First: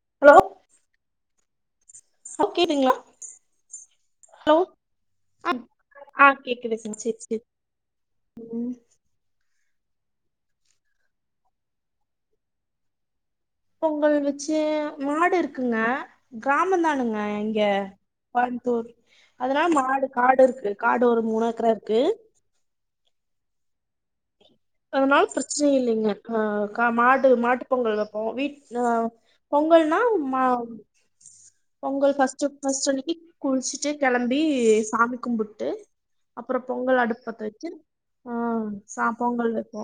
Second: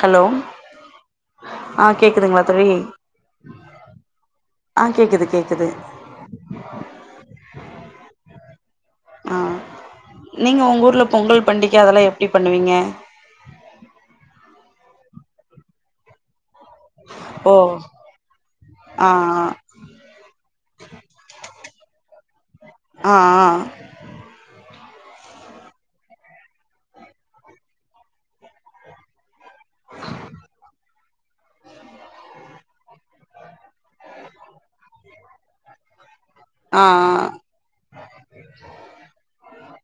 Hello ஆ கேக்குதுங்களா hello தோழி கேக்குதுங்களா ஹலோ ஆ கேக்குது கேக்குது ஆ கேக்குதுங் செரி செரி ம் ஆ நீங்க உங்க ஊர்ல பொங்கல் பண்டிக அதெல்லா எப்டி பண்ணுவீங்க பொங்கல் வெச்சு மாடு இருக்குங்க கிராம தானுங்க ஓ இங்க கோயம்தூர் ஆ அதனா மாடு காடு இருக்கு காடு ஒரு மூணு ஏக்கர இருக்கு ஆ ஆ [inaudible] அதனால பிரச்சன இல்லைங்க ஆ மாடு மாட்டு பொங்கல் வைப்போ வீட் ஆ பொங்கல்னா மா பொங்கல் ஃபஸ்ட் ஃபஸ்ட் அன்னைக்கு குளிச்சுட்டு கிளம்பி சாமி கும்பு ட்டு அப்றோ ஆ பொங்கல் அடுப்பு பத்த வச்சு ஆ சா பொங்கல் வைப்போ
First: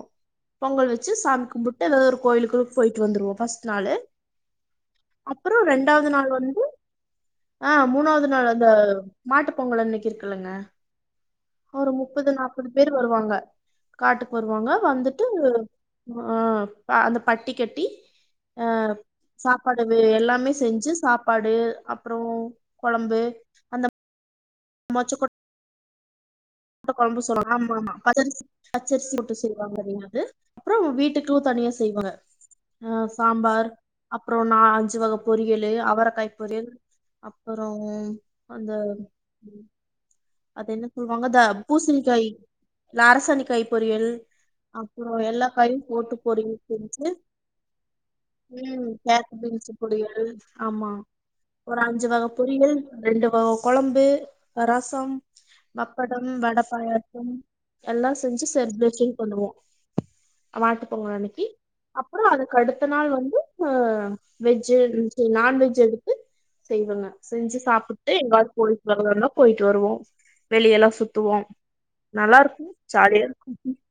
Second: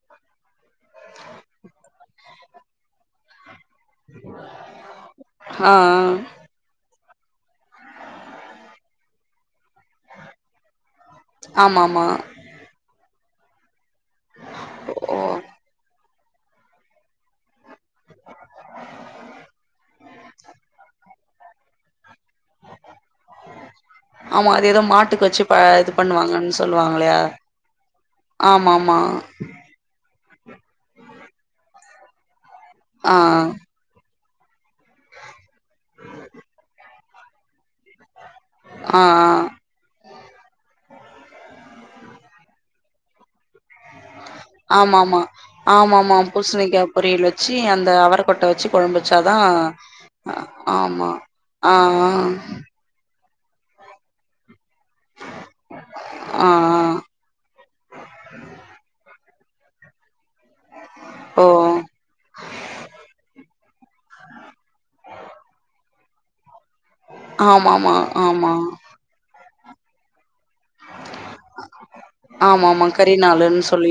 பொங்கல் வச்சு சாமி கும்பிட்டு ஏதாவது ஒரு கோயிலுக்கு போயிட்டு வந்துருவோ ஃபஸ்ட் நாலு அப்றோ ஆ ஆ ரெண்டாவது நாளு வந்து ஆ மூணாவது நாள் அந்த மாட்டு பொங்கல் அன்னைக் இருக்கலங்க ஆமா ஒரு ஆமா முப்பது நாப்பது பேர் வருவாங்க காட்டுக்கு வருவாங்க வந்துட்டு ஓ ஆ அந்த பட்டி கட்டி ஆ சாப்பாடு எல்லாமே செஞ்சு சாப்பாடு அப்றோ குழம்பு ஆமா அது ஏதோ மாட்டுக்கு வச்சு இது பண்ணுவாங்கன்னு வத்த சொல்லுவாங்களையா கொழம்பு சொல்லுவாங்க ஆமா ஆமா பச்சரிசி ஆமா ஆமா பச்சரிசி போட்டு செய்வாங் வாங்க நின்னது அப்றோ வீட்டுக்கு தனியா செய்வாங்க ஆ சாம்பார் அப்றோ நா அஞ்சு வகப் பொரியலு அவரைக்காய் பொரியல் அப்றோ அந்த ஆ ஆ அது என்ன சொல்லுவாங்க இத பூசணிக்காய் இல்ல அரசணிக்காய் பொரியல் ஆமா அப்றோ ஆமா எல்லா காய்யு ஆமா போட்டு ஆமா பொறியல் பூசணிக்கா செஞ்சி பொரியல் வச்சு அந்த அவரக்கொட்ட வச்சு ம் கொழம்பு வச்சாதா கேரட் பீன்ஸ் பொரியல் ஆமா ஆ ஒரு அஞ்சு ஆ வகை பொரியல் ரெண்டு வக குழம்பு ரசம் மப்படம் ஆ வட ஆ பாயசம் எல்லா செஞ்சு செல்பரேஷன் பண்ணுவோ மாட்டு பொங்கல் ஓ அனைக்கி அப்றோ அதுக்கு அடுத்த நாள் வந்து வெஜ்ஜு நான்வெஜ்ஜு எடுத்து செய்வங்க செஞ்சு ஆமாமா சாப்புட்டு எங்க ஆமா போயிட்டு வர்றனா போயிட்டு வருவோ வெளியலா சுத்துவோ நல்லா இருக்கு ஜாலியா இருக்கு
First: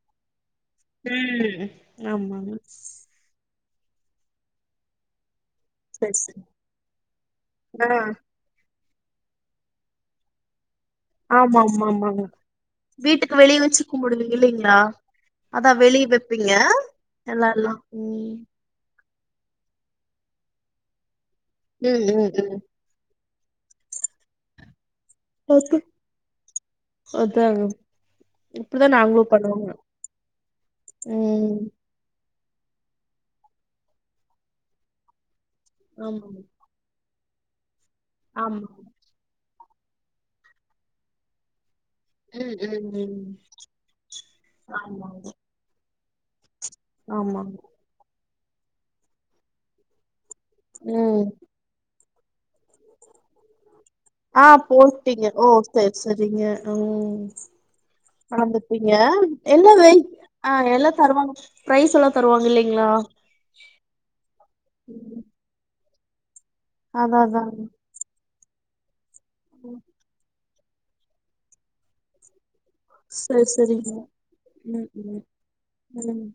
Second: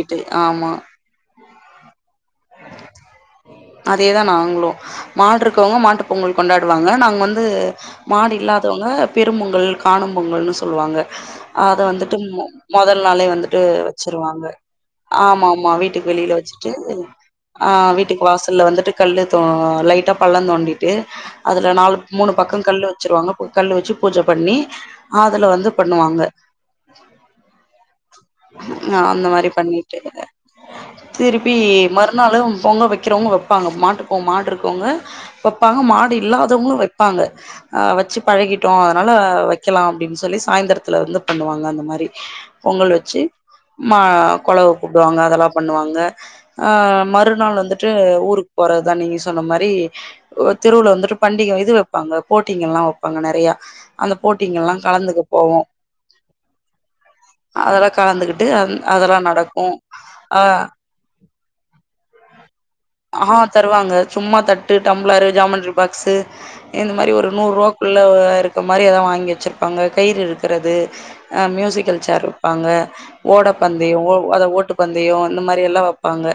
து ஆமா ம் ஆமா ஆமா அதேதா நாங்களு மாடு இருக்கவங்க மாட்டு சரி பொங்கல் சரி கொண்டாடுவாங்க நாங்க வந்து ஆ மாடு இல்லாதவங்க பெரும் பொங்கல் காணும் பொங்கல்ன்னு சொல்லுவாங்க ஆமா அத ஆமா வந்துட்டு ஆமாங்க முதல் நாளே வீட்டுக்கு வெளிய வந்துட்டு வச்சு கும்பிடுவீங்க வச்சிருவாங்க இல்லைங்களா ஆமா அதா ஆமா வெளிய வீட்டுக்கு வெளியில வைப்பீங்க வச்சுட்டு ஆ எல்லார்லா வீட்டுக்கு ம் வாசல்ல வந்துட்டு கல் த்தோ லைட்டா பள்ள தோண்டிட்டு அதுல நாலு ம் ம் மூணு ம் பக்க கல் வச்சுருவாங்க கல்லு வச்சி பூஜப் பண்ணி அதுல வந்து ஓகே. பண்ணுவாங்க அதாங்க இப்டிதா ஆ நாங்களு அந்த மாரி பண்ணுவோங்க பண்ணிட்டுருக்கே திருப்பி ம் மறுநாளும் பொங்க வைக் க்கிறவங்க வைப்பாங்க மாட்டுப் மாடு இருக்கவங்க வைப்பாங்க மாடு ஆமாங்க இல்லாதவங்களு வைப் பாங்க வச்சு ஆமா பழகிட்டோ அதனால வைக்கலா அப்டின்னு சொல்லி சாய்ந்திரத்தில இருந்து பண்ணுவாங்க அந்த மாரி ம் ம் ம் ச்சு ம கோலவா கூப்டுவாங்க ஆமாங்க. அதெல்லா பண்ணுவாங்க ஆமாங்க. மறுநாள் வந்துட் டு ஊருக்கு போறதா நீங்க சொன்ன மாரி திருவுழ வந்துட்டு ம். பண்டிக இது வப் பாங்க போட்டிங்கலா ஆ கலந்துக்க போய்ட்டீங்க ஓ போவோ செரி செரிங்க ம் அதெல்லா கலந்துக்கிட்டு வந்துப்பீங்க அதெல்லா நடக்கு எல்லா வெய் ஆ எல்லா தருவாங்க ப்ரைஸ் எல்லா தருவாங்க இல்லலைங்களா ஆ தருவாங்க சும்மா தட்டு டம்ளரு ஜாமண்ட்ரி பாக்ஸ்சு இந்த மாரி அதான், ஒரு அதாங்க. நூறுவா உள்ள இருக்க மாரி ஏதா வாங்கி ம். வச்சிருப்பாங்க கயிறுருக் கிறது மியூசிக்கல் சேர் வைப்பாங்க சரி, ஓட சரிங்க. பந்தயோ ஓ அது ஓட்டு ம், பந்தயோ ம், இந்த மாரில்லா வப்பாங்க ம்,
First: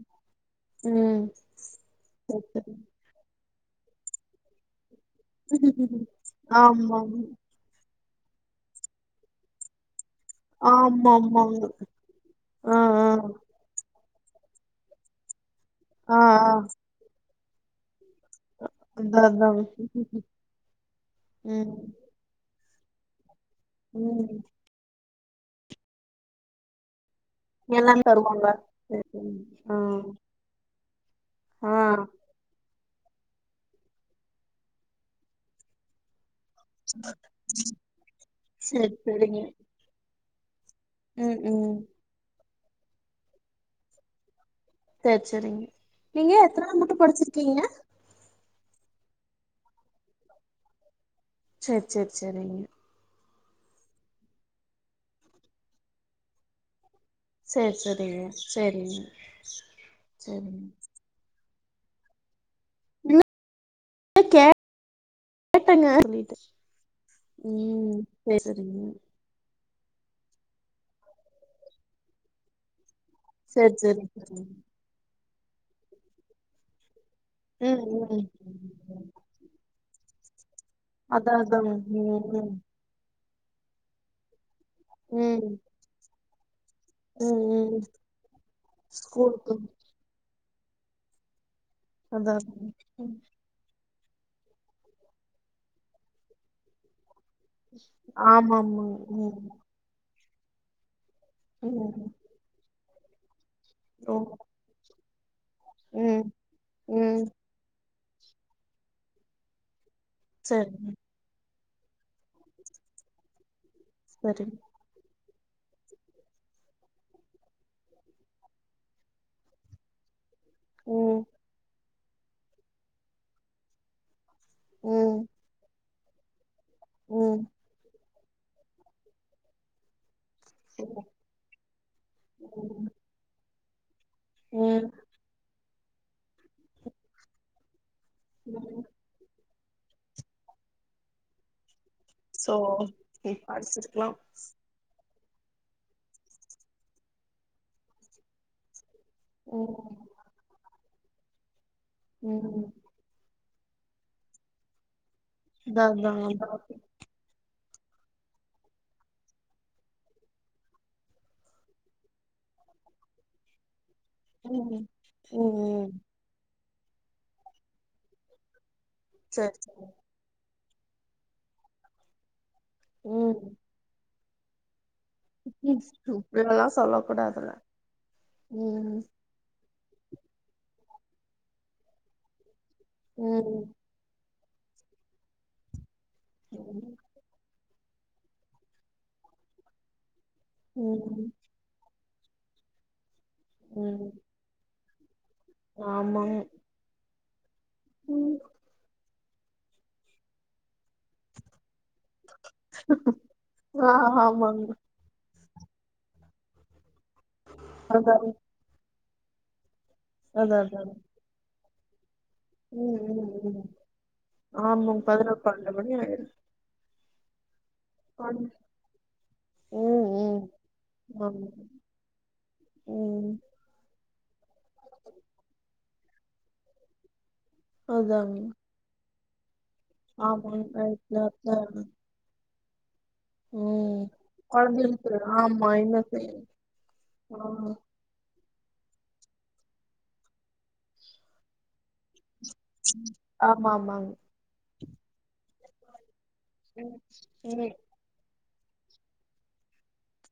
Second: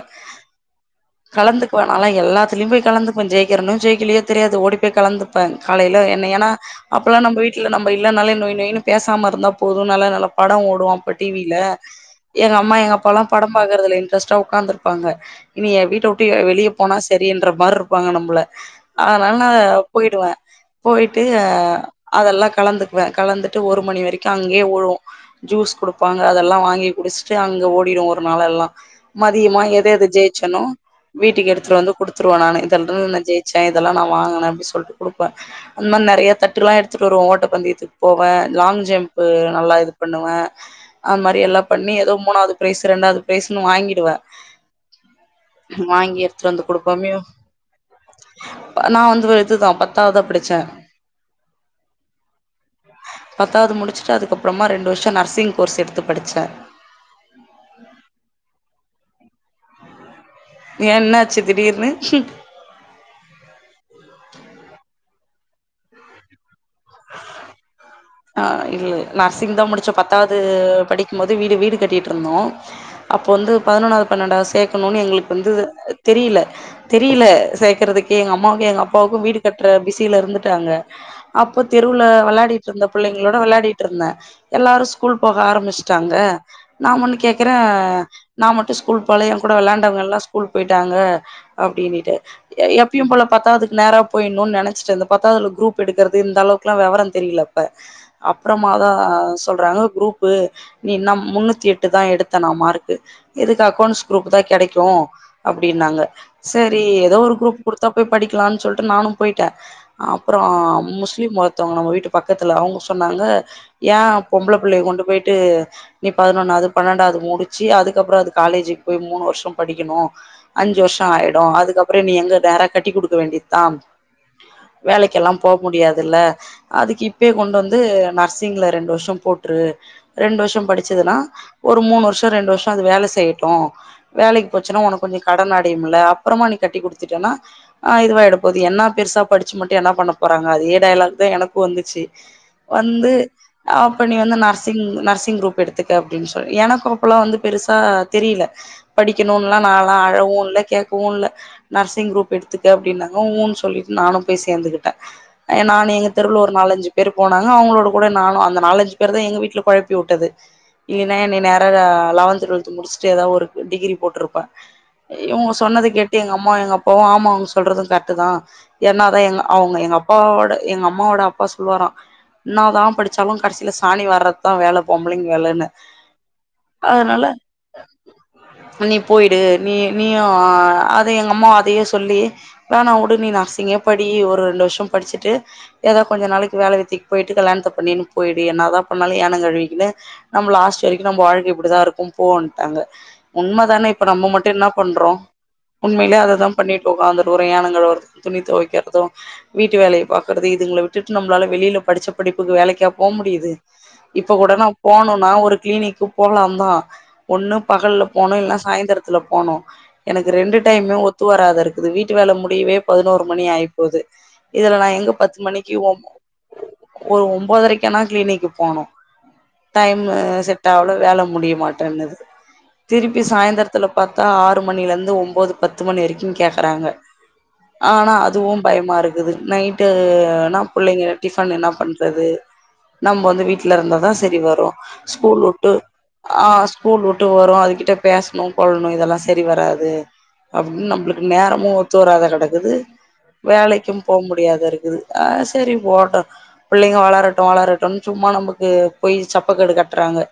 ம். கலந்துக்குவே நல்லா சரி, எல்லாத்தலயு சரிங்க. போய் கலந்துக்குவே ஜெயிக்கிறேனோ ஜெயிக்கலையே தெரியாது ஓடி போய் கலந்து ப்ப காலையில என்ன ஏன்னா ஆமாங்க. அப்பல்லா நம்ம வீ ட்ல நம்ம இல்லனாலே நொய் நொயன்னு பேசாம இருந்தா போது நல்ல நல்ல பட ஓடு அ டி வில ஆமாமாங்க. எங்கம்மா ஆ, ஆ, எங்கப்பாலா படம் பாக்குறதுல இன்டரெஸ்ட்டா உக்காந்துருப்பாங்க நீ ஏ வீட்ட ஆ, விட்ட ஆ. வெளியே போனா சரின்ற மாரிருக் ப்பாங்க நம்மள அதான், அதனால நா அதாங்க. போயிடுவே போயிட்டு ம், அதெல்லா கலந்துக்குவே கலந்துட்டு ஒரு மணி வரைக்கு ம். அங்கயே உளு ஜூஸ் குடு ப்பாங்க அதெல்லா வாங்கி குடிச்சுட்டு அங்க ஓடிடு எல்லாம் ஒரு தருவாங்க. நாளல்லா சரி, சரிங்க. மதியமா ஆ, எத எது ஜெய் ச்சனு வீட்டுக்கு எடுத்துட்டு வந்து ஆ. குடுத்து டுவே நானு இதெல்லா நா ஜெயிச்சே இதெல்லா நா வாங்கின சொல்லிட்டு குடுப்பே அந்த மாரி நெறைய தட் டல்லா எடுத்துட்டு வருவோ ஓட்டப் பந்தயத்துக்கு போவே லாங் சரி, ஜம்ப்பு சரிங்க. நல்லா இது பண்ணுவே அந் ம் மாரி எல்லா ம் பண்ணி ஏதோ மூணாவது பிரைஸ் ரெண்டாவது பிரைஸ்ன்னு வாங்கிடுவே சேரி சேரிங்க வாங்கி நீங்க எடுத்துட்டு வந்து எத்தனாவது மட்டு குடுப்பமே படிச்சிருக்கீங்க நா வந்து இதுதா பத்தாவதா படிச்சே சரி சரி சரிங்க பத்தாவது முடிச்சுட்டு அதுக்கப்புறமா ரெண்டு வருஷ நர்சிங் கோர்ஸ் எடுத்து படிச்சே சே சேரிங்க சேரிங்க சேரிங்க ஏ என்னாச்சு திடீர்னு இல்ல கேட் கேட்டங்க சொல்லிட்டே ம் ஆ சேரதுங்க இல்ல நர்சிங் தா முடிச்சே பத்தாவது படிக்கும்போது வீடு வீடு கட்டிட்டிருந்தோ அப்போ வந்து சேரி சேரி பதினொன்னாவது பன்னெண்டாவது சேரிங்க சேக் கனுனே எங்களுக்கு வந்து தெரியல தெரியல ம் சேக்கறிதுக்கே ம் எங்கம்மாவுக்கு எங்கப்பாவுக்கு வீடு கட்ற பிசில இருந்துட்டாங்க அதா அப்போ அதாங்க தெருவுல ம் விளாடிட்ருந்தப் பிள்ளைங்களோட வெளாடிட்ருந்தே எல்லாரு ம் ஸ்கூல் போக ம் ஆரம்பிச்சிட்டாங்க நா மட்டு ம் கேக்குறே ம் நா மட்டு ஸ்கூல் போல ஏ கூட ஸ்கூலுக்கு விளாண்டவங்கல்லா கூல் போயிட்டாங்க அப்படின்னுட்டு அதா எப்பயு ம் போல பத்தாதுக்கு நேரா போயிடணுனு நெனைச்சிட்ருந்த பத்தா அதுல குரூப் எடுக்கிறது இந்த அளவுக்குலா வெவர தெரியல ப்ப ஆமா ஆமாங்க அப்பறமாதா ம் சொல்றாங்க குரூப் பு நீன்ன முன்னூத்தி எட்டுதா ம் எடுத்த நா மார்க்கு எதுக்கு அக்கௌண்ட்ஸ் ஓ குரூப் தா கெடைக்கு அப்பிடினாங்க ம் சரி ஏதோ ம் ஒரு குரூப் குடுதா போய் படிக்கலான் சொல்ட்டு நானு போயிட்டே அப்பற சரிங்க முஸ்லிம் ஒரூத்தவங்க நம்ம வீட்டு பக்கத்துல அவங்க சொன்னாங்க ஏ பொம்பள சரிங்க புள்ளய கொண்டு போயிட்டு நீ பதினொன்னாவது பன்னெண்டாவது முடிச்சு அதுக்கப்பறோ அது காலேஜிக்கு போய் மூணு வருஷ படிக்கணு அஞ்சு வருஷ ம் ஆயிடு அதுக்கப்பற நீ எங்க நேர கட்டி குடுக்க வேண்டியத்தா ம் வேலைக்கெல்லா போ முடியாதுல்ல அதுக்கு இப்பயே ம் கொண்டு வந்து நர்சிங்ல ரெண்டு வருஷ போட்ரு ரெண்டு வருஷ ம் படிச்சதுன்னா ஒரு மூணு வருஷ ரெண்டு வருஷ அது வேல செய்யட்டு வேலைக்கு போச்சுன்னா ம் உனக் கொஞ்ச கடன் அடையும்ல அப்புறமா நீ கட்டி குடுத்துட்டேனா ஆ இதுவாயிடு இப்போது ம் என்ன பெருசா படிச்சு மட்டு என்னா பண்ண போறாங்க அதே டையலாக் தா எனக்கு வந்துச்சு சோ வந்து ஆப் படிச்சிருக்கலா பண்ணி வந்து நர்ஸ் சிங் நர்சிங் குரூப் எடுத்துக்க அப்டின்னு சொல்லி எனக்கு அப்பல்லா வந்து பெருசா தெரியல படிக்கணும்னுலா நான்லா ம் அழவு இல்ல கேட்கவு இல்ல நர்சிங் குரூப் எடுத்துக்க ம் அப்படின்னாங்க ஊன்னு சொல்லி நானு போய் சேந்துகிட்டே ஏ நானு எங்க தெருவுல்ல ஒரு அதா அதா நாலஞ்சு பேரு போனாங்க அவங்களோட கூட நானு அந்த நாலஞ்சு பேரு தா எங்க வீட்ல கொழப்பி உட்டது இல்லின்னா என்ன நேரா லவன்த் டுவல்த் முடிச்சுட்டு ஏதாவது ஒரு டிகிரி போட்ருப் ம் ம் ம் ட்டு எங்கம்மாவு எங்கப்பாவு ஆமா அவங்க சொல்றது கரெட்டுதா என்னால்தா எங்க சரி அவங்க சரி எங்கப் அப்பாவோட எங்க அம்மாவோட அப்பா சொல்லுவாரா இன்னாதா படிச்சாலு ம் கடசில சாணி வார்றதுதா வேல பொம்பளைங்க வேலன்னு ம் இப்டியெல்லா சொல்ல அதனால கூடாதுல ம் நீ போயிடு நீ நீயு அத எங்க அம்மா அதயே சொல்லி வேணா வுடு நீ ம் நர்ஸிங்கே படி ஒ ரு ரெண்டு வருஷோ படிச்சுட்டு ஏதோ கொஞ்ச நாளைக்கி வேலவெத்தி போயிட்டு கல்யாணத்தை பண்ணினு போயிடு என்னதா பண்ணாலு ஏனோ கழுவிக்கினூ நம்ம லாஸ்ட் வரைக்கு நம்போ ம் வாழ்கை இப்டிதா இருக்கு போவ்வுன்டாங்க உண்மதானே இப்ப ம் நம்ம மட் டு என்ன பண்றோ உண்மையிலே ஆமாங்க அததா பண்ணிட்டு வுக்காந்து ஒரு ஏனோ கழுவறது ம் துணி துவைக்கிறது வீட்டு வேலய பாக்கறது இதுங்கள விட் ட்டுட்டு நம்மளால வெளியில படிச்ச படிப்புக்கு வேலைக்கா போ முடியுது ஆ இப்ப கூடனா ஆமாங்க போனுனா ஒரு கிளினிக்கி போலாதா ஒண்ணு பகல்ல அதா போனு இல்ல சாயந்திரத் துல போணு எனக்கு அதா ரெண்டு அதா டைமே ஒத்து வராத இருக்குது வீட்டு வேல முடியவே ம் பதனோரு ம் மணி ம் ஆயி டுது இதுல நா ஆமாங்க எங்க பத்து பதினொரு பன்னெண்டு மணிக்கி மணி ஒம்போ ஆயிரு ஒரு ஒன்பதரைக்கி ல்லனா கிளினிக்கு போனு டைம் ம் ம் செட் ஆவல வேல ஆமாங்க முடிய மாட்டேன்னுது திருப்பி ம் சாய்ந்திரத் தில பாத்தா ஆறு மணியல இருந்து ஒம்போது பத்து மணி வரைக்கும் கேக்கறாங்க ஆனா அதாங்க அதுவு பயமா இருக்குது நைட்டுனா ஆமாங்க நைட் புள்ளைங்க டிஃபன் என்னா நேரத்துல பண்றது நம்ம வந்து வீட்டுல ம் இருந்தாதா சரி வரு கொழந்தைகளுக்கு ஸ்கூல் ஆமா வுட்டு என்ன செய்ய ஆ ஸ்கூல் வுட்டு வரு ஆமா அது கிட்ட பேசணு கொள்ளணு இதெல்லா சரி வராது அப்டின்னு நம்மளுக்கு நேரமு ஒத்தூ வறாத கெடக்குது ம் வேலைக்கும் போ முடியாத இருக்குது ஆ செரி போட்டு ம் பிள்ளைங்க வளரட்டு ம், வளரட்டுன் சும்மா நமக்கு போய் சப்பக்கடு கட்டுறாங்க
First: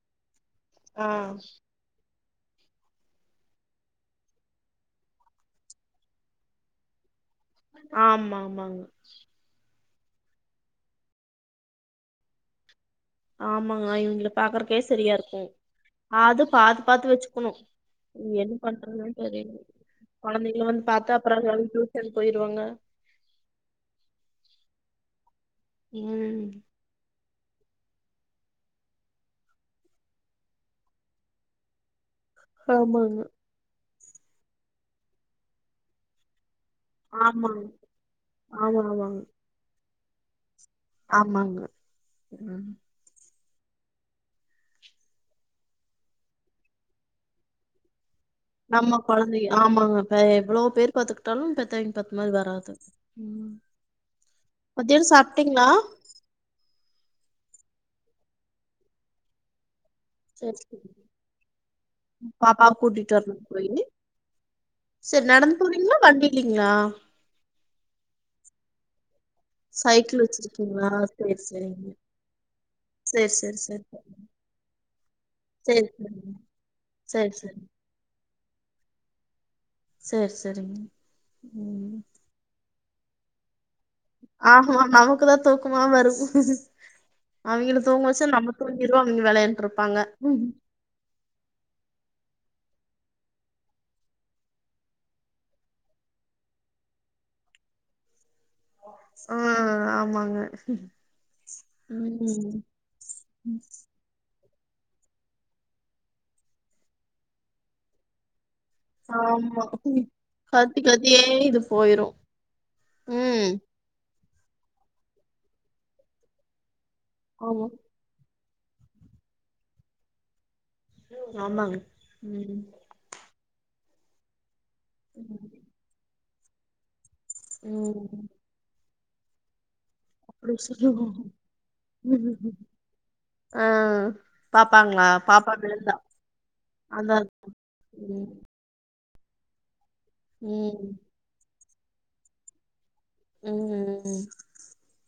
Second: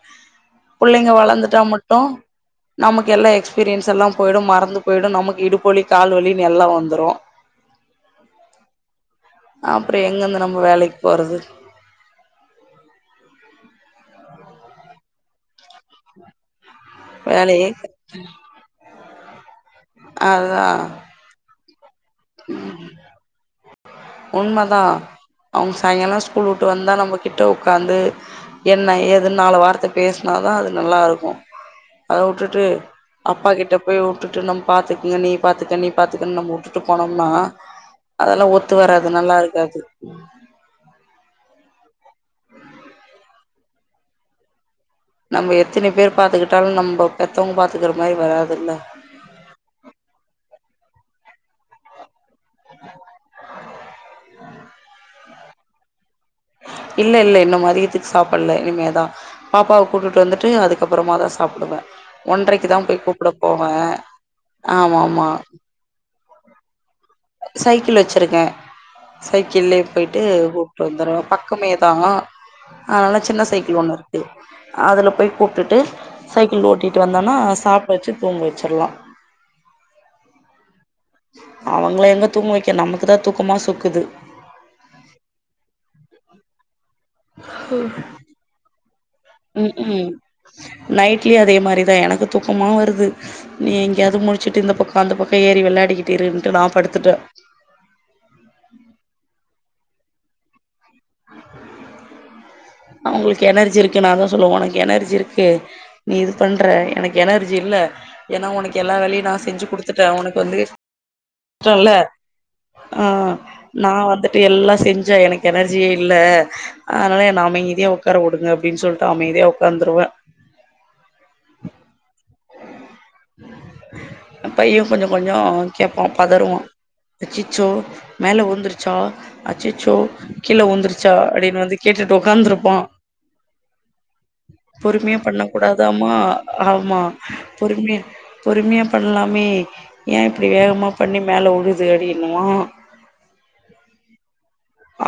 ஆ புள்ளைங்க வளந்துட்டா மட்டு நமக்கு எல்லா எக்ஸ்பீரியன்ஸ் எல்லா போயிடு மறந்து போயிடு நமக்கு இடுப்புவலி கால்வலின்னு எல்லா வந்துரு ஆமா ஆமாங்க அப்ற எங்கிருந்து நம்ம வேலைக்கு போறது ஆமாங்க இவிங்கள பாக்குறக்கே சரியா இருக்கு அது பாத் பாத்து வெச்சுக்கணு வேலையே என்ன உக்காண்டு இருந்தது தெரிலீங்க கெழந்தைங்கள வந்து பத்தா அப்றோ அதுக அழுதுட்டு ம் உண்ம தா அவ்ங்க சாயங்காலோ ம் ஸ்கூல் வுட்டு வந்தா நம்ம கிட்ட உக்காந்து என்ன ஏது நாலு வார்த்தை பேசுனாதா அது நல்லா இருக்கு அத வுட்டுட்டு ஆமாங்க அப்பா கிட்ட போய் வுட்டுட்டு நம்ம பாத்துகங்க நீ பாத்துக்க நீ பாத்துக்க நம்ம வுட்டுட்டு போனோம்னா ஆமாங்க அதெல்லா ஒத்து ஆமா வராது ஆமாங்க நல்லா இருக்காது ஆமாங்க ம் நம்ம எத்தினி பேர் பாத்துக்கிட்டாலு நம்ப பெத்தவங்க பாத்துக்கிற மாரி வராது நம்ம கொழந்தைய ஆமாங்க இப்ப எவ்ளோ பேரு பாத்துக்கிட்டாலு பெத்தவங்க பாத்து இந்த மாரி வராது ம் மத்தியான சாப்ட்டீங்களா இல்ல இல்ல இன்னு மதியத்துக்கு சாப்பல்ல இனிமேதா பாப்பாவ கூப்டுட்டு வந்துட்டு சேரி சேரி அதுக்கப்புறமா தா சாப்புடுவ ஒன்றைக்கு பாப்பாவ தா போய் கூப்புட போவ செரி நடந்து போவீங்களா வண்டில்லீங்களா சைக்கிள் வச்சிருக்க சைக்கிள்யே போயிட்டு சைக்கிள் கூப்டு வச்சிருக்கீங்களா வந்துருவ சரி பக்கமே சரிங்க தா அதனால சரி சின்ன சரி சைக்கிள் சரி ஒண்ணு இருக்கு அதில போய் கூப்டுட்டு சரி சரிங்க சைக்கிள் ஓட்டிட்டு சரி வந்தன்னா சரி சாப்ட வச்சி தூங்க வச்சில்லா செரி செரிங் அவங்கள எங்க தூங்க வெக்க நமக்கு தா தூக்கமா சொக்குது ஆமா நமக்குதா தூக்கமா வரு அவிங்கள தூங்க வச்சா நமக் தூங்கிருவோ அவிங்க வெளையாண்டு ம் இருப்பாங்க ம் நைட்லயு அதே மாரிதா எனக்கு துக்கமா வருது நீ எங்கேயாது முழிச்சுட்டு இந்த பக்க அந்த பக்கோ ஏறி வெளையாடிக்கிட்டு இருன்ட்டு நா படுத்துட்ட ஆ ஆமாங்க ம் அவுங்களுக்கு எனர்ஜி இருக் நா அதா சொல்லுவ உனக் எனர்ஜி இருக்கு நீ இது பண்ற எனக் எனர்ஜி இல்ல ஏன்னா உனக்கு எல்லா வேலையு நா ஆமா செஞ்சு குடுத்துட்ட உனக்கு வந்து கத்தி கத்தியே இது ஷ்டோ இல்ல போயிரு அ ம் நா வந்துட்டு எல்லா செஞ்ச எனக்கு எனர்ஜியே இல்ல அதனால நா ஆமா அமைதியா உக் காரவுடுங்க அப்டின் சொல்ட்டு அமைதியா உக்காந்துருவ ஆமாங்க ம் பைய கொஞ்சோ கொஞ்சோ ம் கேப்பா பதறுவா அச்சிச்சோ ம். மேல ஊந்துருச்சா அச்சிச்சோ அப்டி கீழ ஊந்துருச்சா சொல்லுவோ அப்டின்னு வந்து கேட்டுட்டு உக்காந்துருப்பா ஆ பாப்பாங்களா? பொறுமையா பண்ண பாப்பா விழுந்தா கூடாதாம்மா ஆமா அதா பொறும்யா ம் பொறுமியா பண்லாமே ஏ இப்டி வேகமா ம் பண்ணி மேல உழுது அடின்னுவா ம்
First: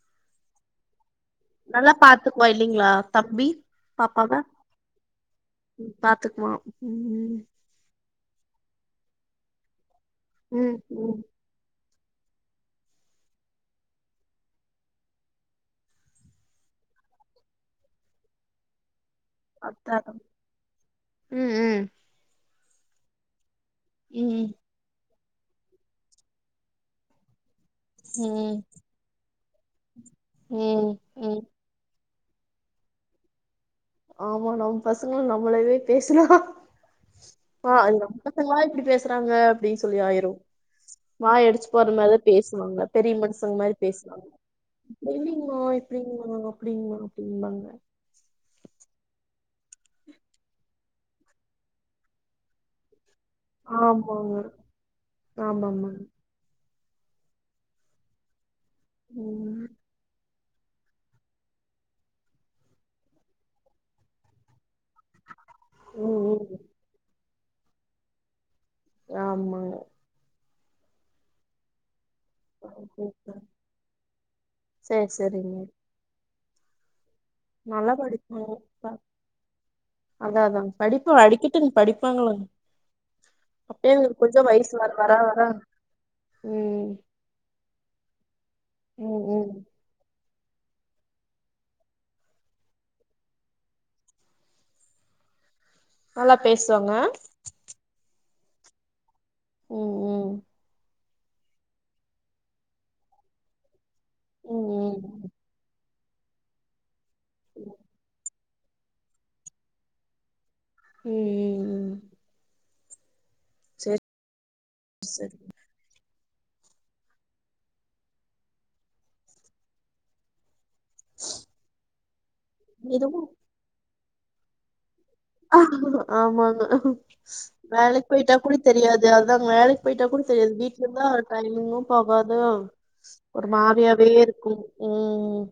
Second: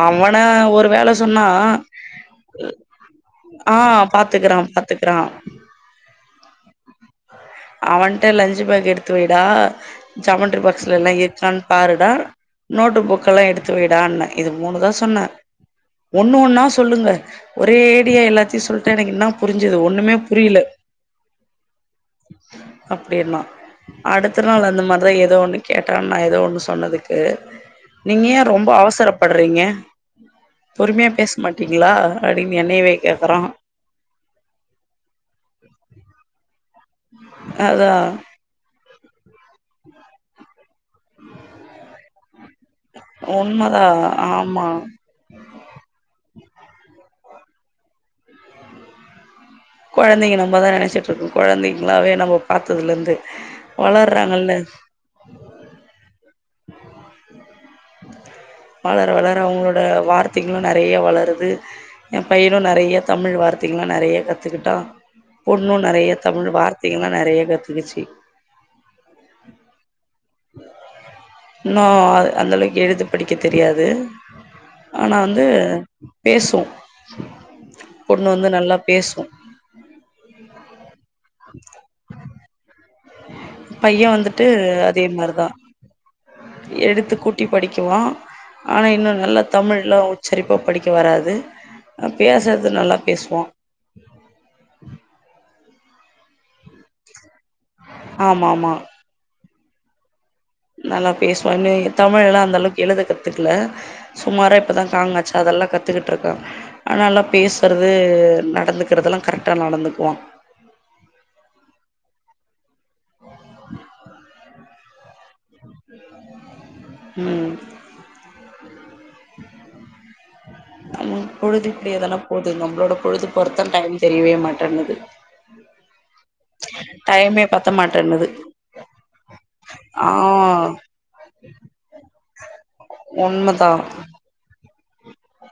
அவன ஒரு வேல சொன்னா நல்லா பாத்துக்குவா இல்லீங்ளா தம்பி ஆ பாப்பாவ பாத்துக்குறா பாத்துக்குறா பாத்துக்குவா ம் ம் அவன்ட லஞ்ச் பேகு எடுத்து வைடா ஜாமென்ட்ரி ம் பாக்ஸ்லெல்ல ம் [unintelligible] பாருடா நோட்டு புக்கெல்லா எடுத்துவைடான்னே இது மூணு தா சொன்ன ஒண்ணு ஒன்னா சொல்லுங்க ஒரேடியா எல்லாத்தியு சொல்ட்டா எனக் இன்னா புரிஞ்சிது அத்தாதா ஒண்ணுமே புரியில ம் ம் அப்டின்னா அடுத்த ம் நாள் அந்த மா ரி எதோ ஒன்னு கேட்டா நா எதோ ஒண்ணு சொன்னதுக்கு நீங்க ஏ ம் ரொம்போ அவசரப்ப ட்றிங்க ம் பொறும்யா பேச ம் மாட்டீங்ளா அ அப்டின்னு என்னயவே கேக்குறா ஆமா நம் பசங்ளு நம்மளவே பேசுனா ஆ அதா அதுதா இவ்ங்ளா இப்பிடி பேசுறாங்க அப்டி சொல்லி ஆயிரு வாயடிச்சு போற மாரி பேசுவாங்க பெரிய மனுஷங்க மாரி உண்மதா பேசுவாங்க ஆமா தோ இல்லீங்களா எப்டிங்களா அப்டிங்களா அப்டின்பாங்க கொழந்தைங்க நம்மதா நெனச்சிட்ருக்கோ கொழந்தைங்களாவே நம்ம பாத்ததுலந்து ஆமாங்க ஆமா ஆமா வளர வளர ம் அவுங்களோட வார்த் திங்களு நெறைய வளருது எ பையனு நெறைய தமிழ் வார்த்தைங்ள்லா நெறைய கத்துக்கிட்டா பொண்ணு ம் நெறைய தமிழ் ம் வார்த்தைங்கெல்லா நெறைய கத்துக்கிச்சி ஆமாங்க இன்னு அ அந்தளவுக் எழுத படிக்க தெரியாது சேரி ஆனா வந்து சேரிங்க பேசு நல்லா பொண்ணு படிப்பாங்க வந்து நல்லா ப பேசு அதா அதாங் படிப்பு வடிக்கெட்டி படிப்பாங்களா அப்டே பைய ஒரு கொஞ்சு வந்துட்டு வயசு வர அதே வர வர மாரிதா ம் ட்டி படிக்குவா ஆனா இன்னு ம் நல்லா ம் தமிழ் நல்லா உச்சரிப்பா படிக்க வராது அ பேசற்து நல்லா பேசுவா நல்லா பேசுவாங்க ஆமா ஆமா ம் ம் நல்லா பேசுவான்னு தமிழெல்லா அந்தளவுக் எழுத கத்துக்ல சுமாரா ம் இப்போ தா ம் க ங ச அதெல்லா கத்துக்கிட்டுருக்கா ஆனா நல்லா பேசுறது நடந்து க்கிறதெல்லா கரெக்டா நடந்துக்குவா ம் ம் ம் செரி செரி ம் அவ பொழுது இப்டியே தானே போது நம்ப்ளோட இதுவு பொழுது போறத்தா டைம் தெரியவே மாட்டங்குது ஆமா ஆமா பத்த வேலைக்கு மாட்டேன்னுது போயிட்டா கூட தெரியாது அதுதா வேலைக்கு போயிட்டா ஆ கூட தெரியாது வீட்ல இருந்தா டைமிங்கு போகாதா ஒரு உண்மதா மாறியாவே இருக்கு ம் ம்